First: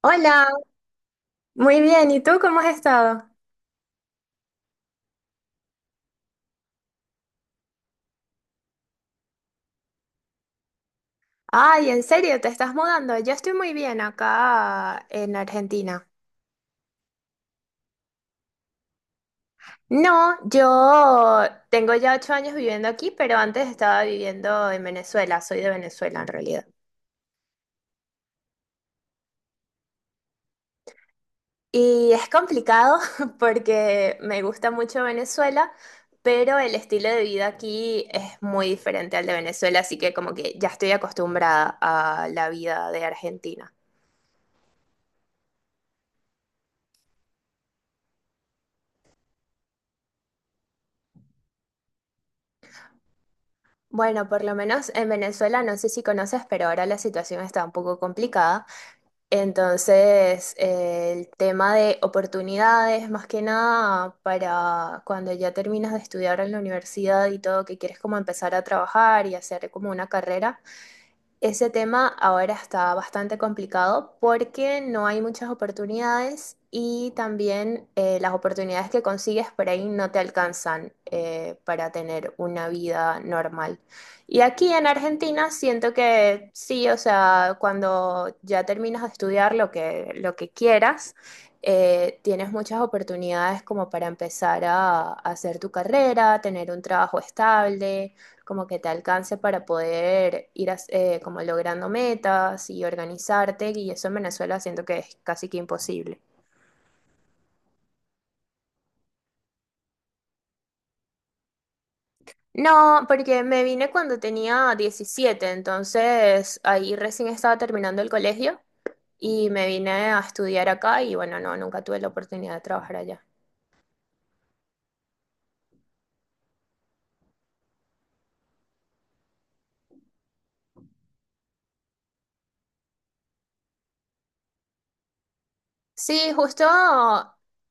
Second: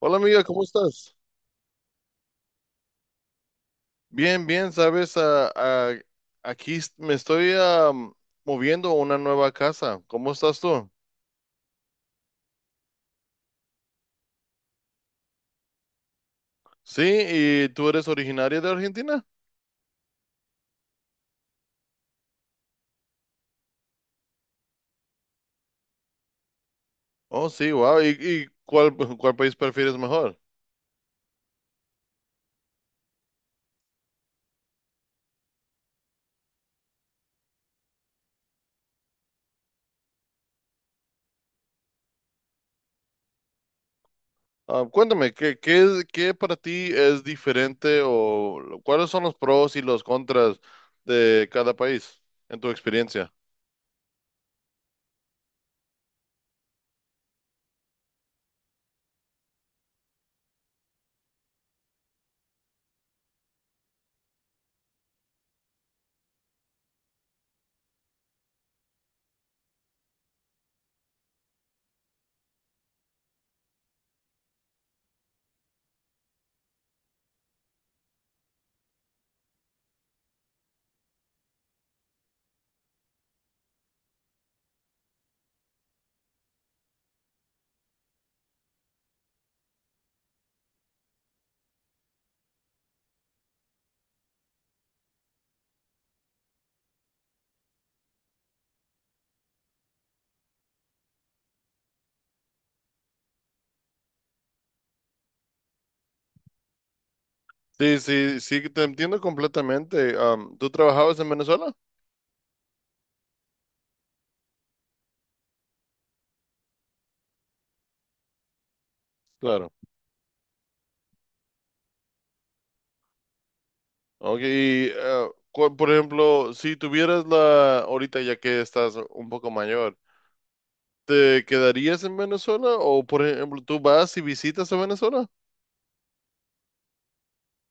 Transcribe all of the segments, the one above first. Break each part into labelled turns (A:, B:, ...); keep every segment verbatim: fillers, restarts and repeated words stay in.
A: Hola amiga,
B: Hola,
A: ¿cómo estás?
B: muy bien. ¿Y tú cómo has estado?
A: Bien, bien, sabes, Ah, ah, aquí est- me estoy am, moviendo a una nueva casa. ¿Cómo estás tú?
B: Ay, ¿en serio te estás mudando? Yo estoy muy bien acá en Argentina.
A: Sí, ¿y tú eres originaria de Argentina?
B: No, yo tengo ya ocho años viviendo aquí, pero antes estaba viviendo en Venezuela. Soy de Venezuela en realidad.
A: Oh, sí, wow. ¿Y, y cuál, cuál país prefieres mejor?
B: Y es complicado porque me gusta mucho Venezuela, pero el estilo de vida aquí es muy diferente al de Venezuela, así que como que ya estoy acostumbrada a la vida de Argentina.
A: Ah, cuéntame, ¿qué, qué, es- qué para ti es diferente o lo- cuáles son los pros y los contras de cada país en tu experiencia?
B: Bueno, por lo menos en Venezuela, no sé si conoces, pero ahora la situación está un poco complicada. Entonces, eh, el tema de oportunidades, más que nada, para cuando ya terminas de estudiar en la universidad y todo, que quieres como empezar a trabajar y hacer como una carrera. Ese tema ahora está bastante complicado porque no hay muchas oportunidades y también eh, las oportunidades que consigues por ahí no te alcanzan eh, para tener una vida normal. Y aquí en Argentina siento que sí, o sea, cuando ya terminas de estudiar lo que, lo que quieras, eh, tienes muchas oportunidades como para empezar a a hacer tu carrera, tener un trabajo estable como que te alcance para poder ir as- eh, como logrando metas y organizarte, y eso en Venezuela siento que es casi que imposible.
A: Sí, sí, sí, te entiendo completamente. Am, ¿tú trabajabas en Venezuela?
B: No, porque me vine cuando tenía diecisiete, entonces ahí recién estaba terminando el colegio y me
A: Claro.
B: vine a estudiar acá y bueno, no, nunca tuve la oportunidad de trabajar allá.
A: Ok, y, eh, cu- por ejemplo, si tuvieras la, ahorita ya que estás un poco mayor, ¿te quedarías en Venezuela o, por ejemplo, tú vas y visitas a Venezuela?
B: Sí, justo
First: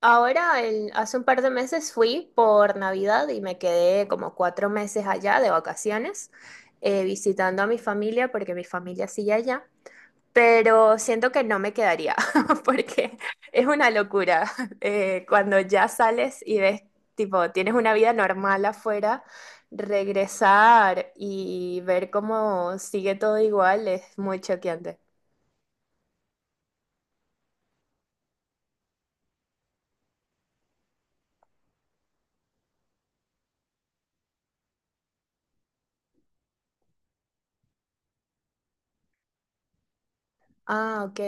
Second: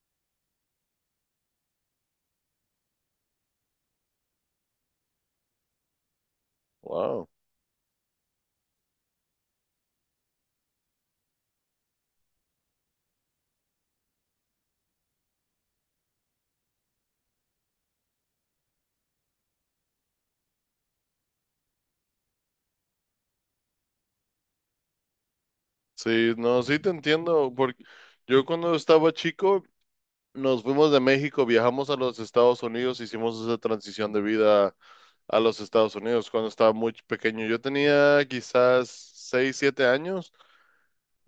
B: ahora, el- hace un par de meses fui por Navidad y me quedé como cuatro meses allá de vacaciones, eh,
A: Wow.
B: visitando a mi familia porque mi familia sigue allá, pero siento que no me quedaría porque es una locura. Eh, cuando ya sales y ves, tipo, tienes una vida normal afuera, regresar y ver cómo sigue todo igual es muy choqueante.
A: Sí, no, sí te entiendo, porque yo cuando estaba chico, nos fuimos de México, viajamos a los Estados Unidos, hicimos esa transición de vida a los Estados Unidos cuando estaba muy pequeño. Yo tenía quizás seis, siete años.
B: Ah, ok.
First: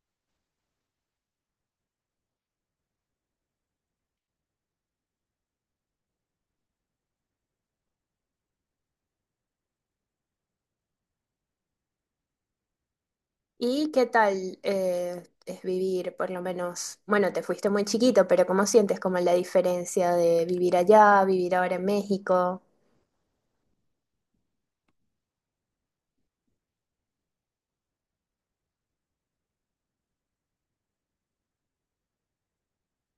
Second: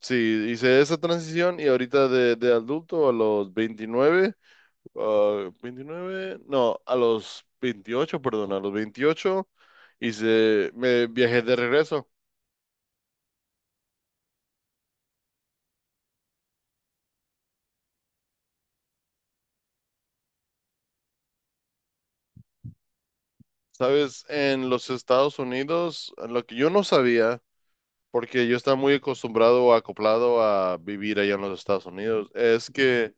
A: Sí, hice esa transición y ahorita de, de adulto a los veintinueve. Ah, veintinueve, no, a los veintiocho, perdón, a los veintiocho hice, me viajé de regreso.
B: ¿Y qué tal eh, es vivir, por lo menos, bueno, te fuiste muy chiquito, pero cómo sientes como la diferencia de vivir allá, vivir ahora en México?
A: Sabes, en los Estados Unidos, lo que yo no sabía, porque yo estaba muy acostumbrado o acoplado a vivir allá en los Estados Unidos, es que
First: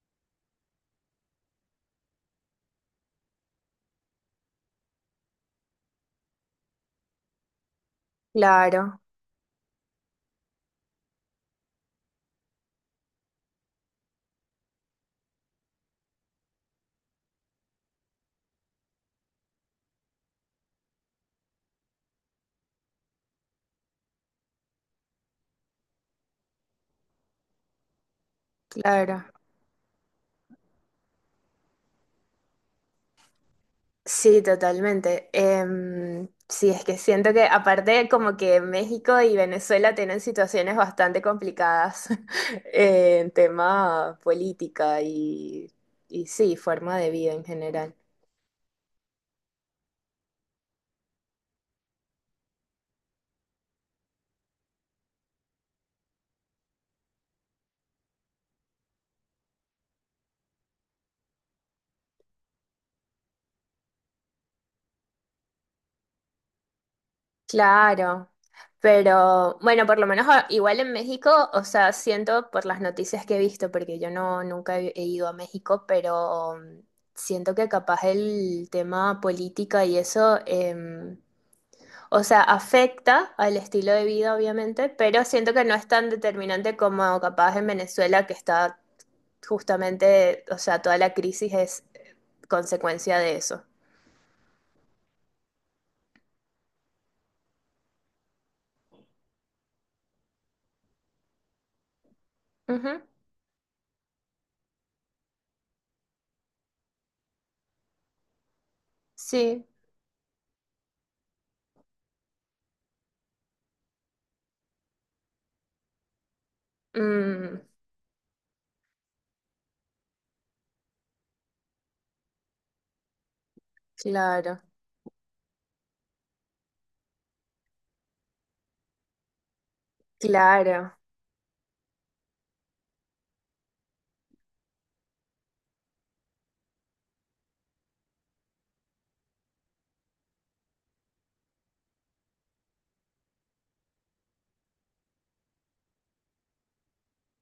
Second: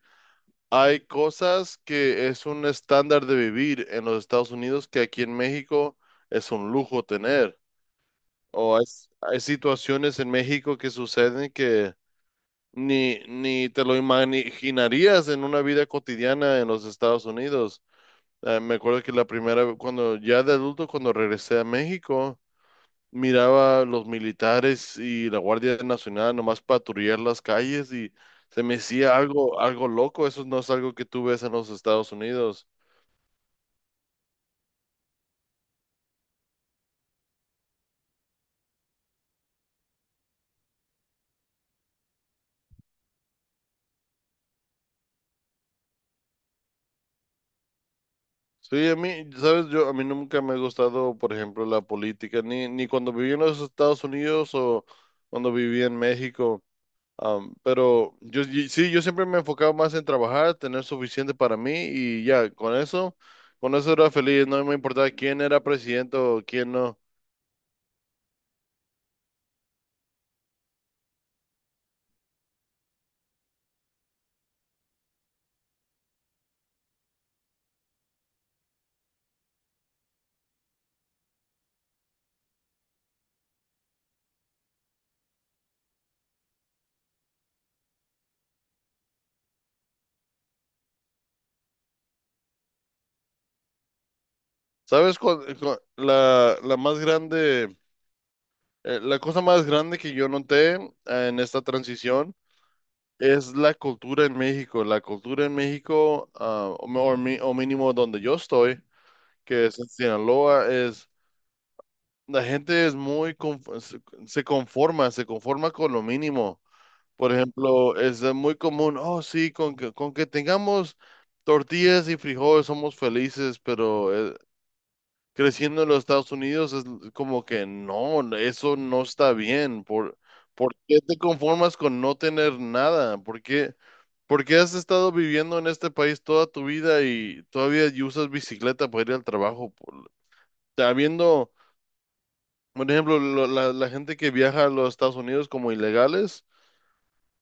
A: hay cosas que es un estándar de vivir en los Estados Unidos que aquí en México es un lujo tener. O hay,
B: Claro,
A: hay situaciones en México que suceden que ni, ni te lo imaginarías en una vida cotidiana en los Estados Unidos. Eh, me acuerdo que la primera, vez- cuando ya de adulto, cuando regresé a México, miraba los militares y la Guardia Nacional nomás patrullar las calles y se me hacía
B: claro.
A: algo, algo loco. Eso no es algo que tú ves en los Estados Unidos.
B: Sí, totalmente. Em, sí, es que siento que aparte como que México y Venezuela tienen situaciones bastante complicadas en tema política y, y sí, forma de vida en general.
A: Sí, a mí, sabes, yo, a mí nunca me ha gustado, por ejemplo, la política, ni, ni cuando viví en los Estados Unidos o cuando viví en México. Am, pero yo y- sí, yo siempre me enfocaba más en trabajar, tener suficiente para mí y ya, con eso, con eso, era feliz, no me importaba quién era presidente o quién no.
B: Claro, pero bueno, por lo menos a- igual en México, o sea, siento por las noticias que he visto, porque yo no nunca he he ido a México, pero mm, siento que capaz el tema política y eso, em, o sea, afecta al estilo de vida, obviamente, pero siento que no es tan determinante como capaz en Venezuela, que está justamente, o sea, toda la crisis es eh, consecuencia de eso.
A: ¿Sabes cuál, cu- la, la más grande, eh, la cosa más grande que yo noté eh, en esta transición?
B: Ujú.
A: Es la cultura en México. La cultura en México, ah, o, o mi- o mínimo donde yo estoy,
B: Sí.
A: que es en Sinaloa, es, la gente es muy, conf- se se conforma, se conforma con lo mínimo. Por
B: Mm,
A: ejemplo, es de muy común, oh sí, con que, con que tengamos tortillas y frijoles somos felices, pero eh,
B: claro,
A: creciendo en los Estados Unidos es como que no, eso no está bien. ¿Por, por
B: claro.
A: qué te conformas con no tener nada? ¿Por qué, por qué has estado viviendo en este país toda tu vida y todavía y usas bicicleta para ir al trabajo? Por, habiendo, por ejemplo, lo- la, la gente que viaja a los Estados Unidos como ilegales.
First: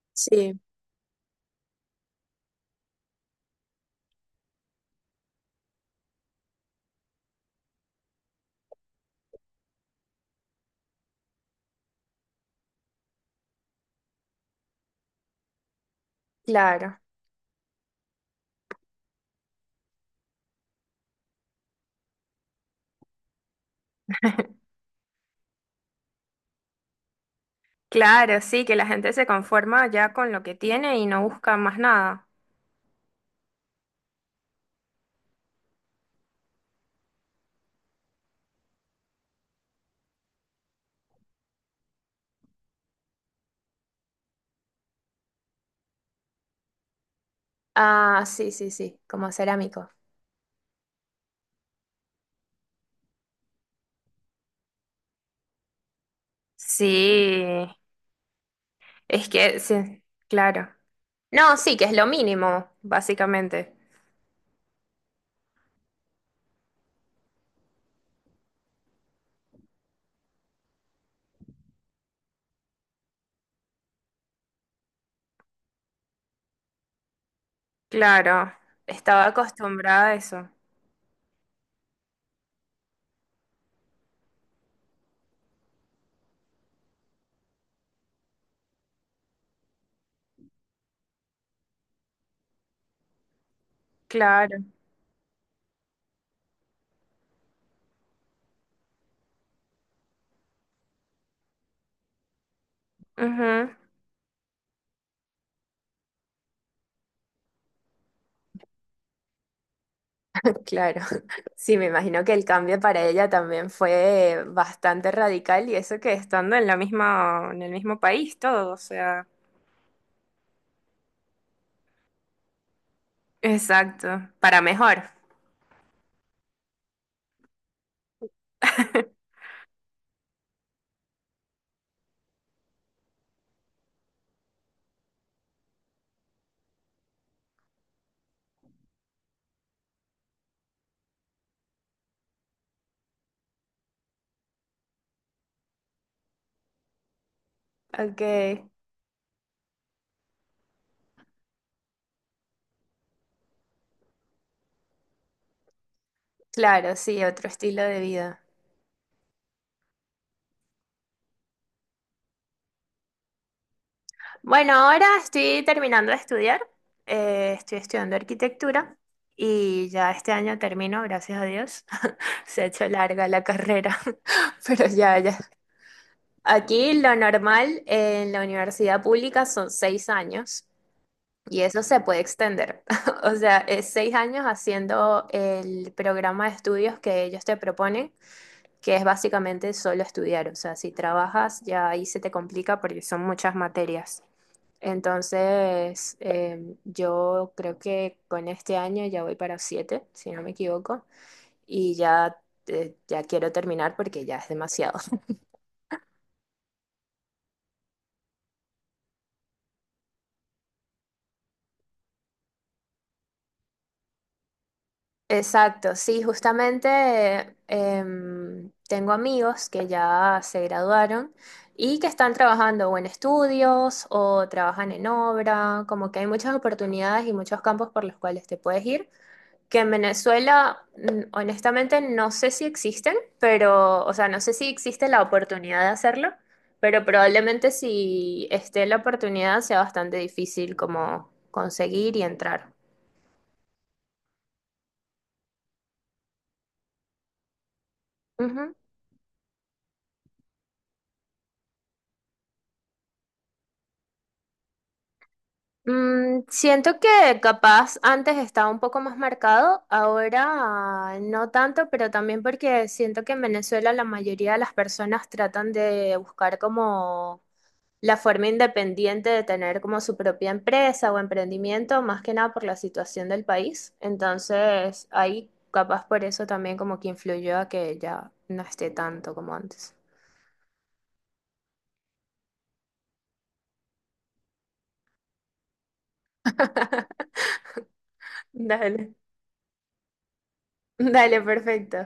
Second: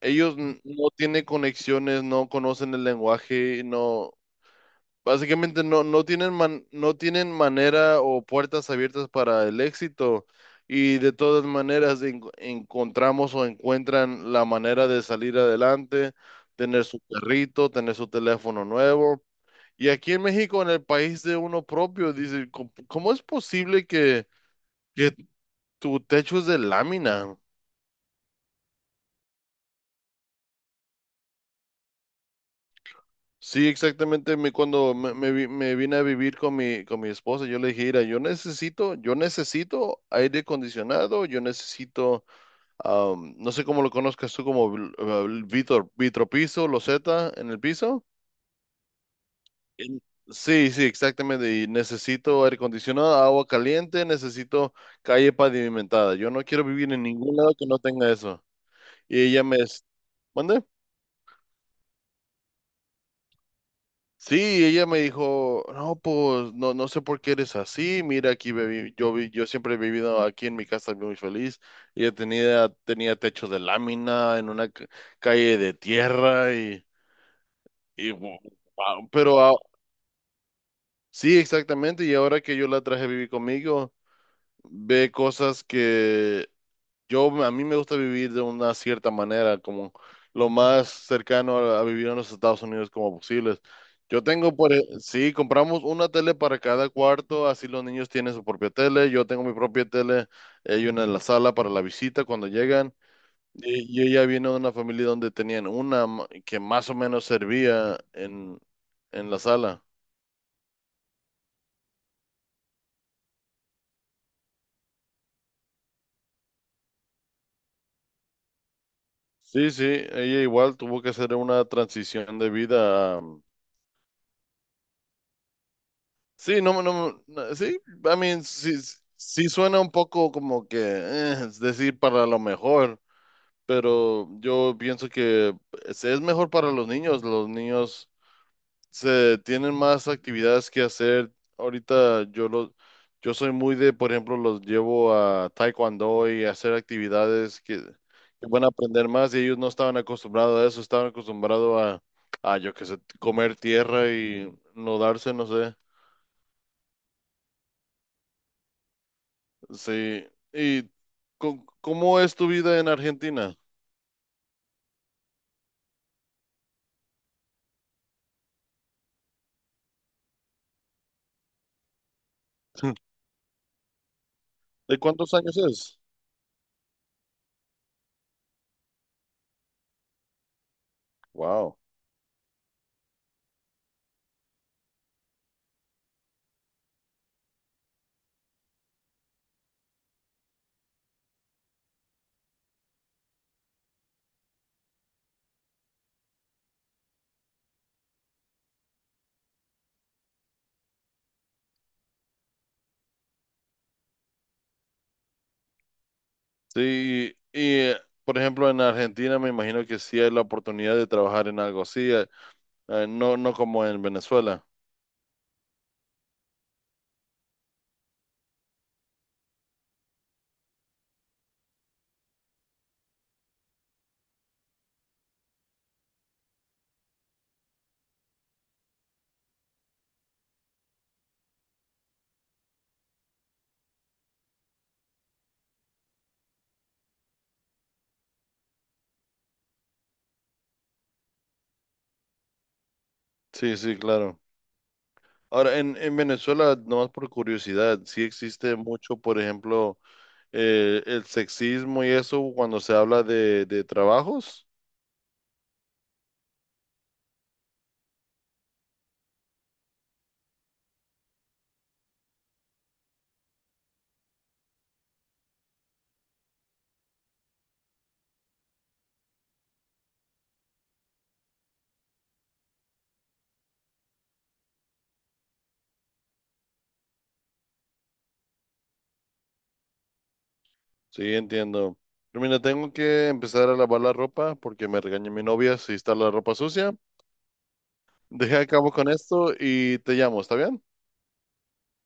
A: Ellos
B: Sí,
A: n- no tienen conexiones, no conocen el lenguaje, no, básicamente no, no tienen man- no tienen manera o puertas abiertas para el éxito. Y de todas maneras en- encontramos o encuentran la manera de salir adelante, tener
B: claro.
A: su perrito, tener su teléfono nuevo. Y aquí en México, en el país de uno propio, dice: "¿Cómo cómo es posible que, que, tu techo es de lámina?".
B: Claro, sí, que la gente se conforma ya con lo que tiene y no busca más nada.
A: Sí, exactamente. Me, cuando me, me vi- me vine a vivir con mi, con mi esposa, yo le dije, mira, yo necesito, yo necesito aire acondicionado, yo necesito, am, no sé cómo lo conozcas tú, como vil- eh, vitro, vitropiso, loseta en el piso.
B: Ah, sí, sí, sí, como cerámico.
A: En- Sí, sí, exactamente. Y necesito aire acondicionado, agua caliente, necesito calle pavimentada. Yo no quiero vivir en ningún
B: Sí,
A: lado que no tenga eso. Y
B: es
A: ella me,
B: que, sí,
A: ¿mande?
B: claro. No, sí, que es lo mínimo, básicamente.
A: Sí, ella me dijo: no, pues no, no sé por qué eres así, mira, aquí viví- yo, vi- yo siempre he vivido aquí en mi casa muy feliz. Ella tenía, tenía techo de lámina en una ca- calle de tierra y, y wo-
B: Claro,
A: wow,
B: estaba
A: pero ah,
B: acostumbrada a eso.
A: sí, exactamente. Y ahora que yo la traje a vivir conmigo, ve cosas que Yo, a mí me gusta vivir de una cierta manera, como lo más cercano a, a, vivir en los Estados Unidos como posible. Yo tengo,
B: Claro.
A: por, e- Sí, compramos una tele para cada cuarto, así los niños tienen su propia tele, yo tengo mi propia tele, hay una en la sala para la visita cuando llegan.
B: Ujú.
A: Y yo ya vino de una familia donde tenían una ma- que más o menos servía en, en la sala.
B: Claro, sí, me imagino que el cambio para ella también fue bastante radical y eso que estando en la misma, en el mismo país, todo, o sea.
A: Sí, sí, ella igual tuvo que hacer una transición de vida.
B: Exacto, para mejor.
A: Sí, no, no, no, sí, I mean, sí, sí suena un poco como que, eh, es decir, para lo mejor, pero yo pienso que es, es mejor para los niños, los niños se tienen más actividades que hacer. Ahorita yo los, yo soy muy de, por ejemplo, los llevo a taekwondo y a hacer actividades que,
B: Ok,
A: que van a aprender más y ellos no estaban acostumbrados a eso, estaban acostumbrados a, a, yo qué sé, comer tierra y no darse, no sé.
B: claro, sí, otro estilo de vida.
A: Sí. ¿Y co- cómo es tu vida en Argentina?
B: Bueno, ahora estoy terminando de estudiar, eh, estoy estudiando arquitectura y ya este año termino, gracias a Dios. Se ha hecho larga la carrera, pero
A: ¿De
B: ya,
A: cuántos
B: ya.
A: años es?
B: Aquí lo normal en la universidad pública son seis años y
A: Wow.
B: eso se puede extender. O sea, es seis años haciendo el programa de estudios que ellos te proponen, que es básicamente solo estudiar. O sea, si trabajas ya ahí se te complica porque son muchas materias. Entonces, eh, yo creo que con este año ya voy para siete, si no me equivoco, y ya, eh, ya quiero terminar porque ya es demasiado.
A: Sí, y eh, por ejemplo en Argentina me imagino que sí hay la oportunidad de trabajar en algo así, eh, eh, no, no como en Venezuela.
B: Exacto, sí, justamente eh, em, tengo amigos que ya se graduaron y que están trabajando o en estudios o trabajan en obra, como que hay muchas oportunidades y muchos campos por los cuales te puedes ir, que en Venezuela, mm, honestamente, no sé si existen, pero, o sea, no sé si existe la oportunidad de hacerlo, pero probablemente si esté la oportunidad sea bastante difícil como conseguir y entrar.
A: Sí, sí, claro. Ahora, en, en Venezuela, nomás por curiosidad, sí
B: Ujú.
A: existe mucho, por ejemplo, eh, el sexismo y eso cuando se habla de, de trabajos.
B: Mm, siento que capaz antes estaba un poco más marcado, ahora no tanto, pero también porque siento que en Venezuela la mayoría de las personas tratan de buscar como la forma independiente de tener como su propia empresa o emprendimiento, más que nada por la situación del país. Entonces, ahí capaz por eso también como que influyó a que ya no esté tanto como antes.
A: Sí, entiendo. Pero mira, tengo que empezar a lavar la ropa porque me regaña mi novia si está la ropa sucia. Deja a cabo con
B: Dale.
A: esto y te llamo, ¿está bien?
B: Dale, perfecto.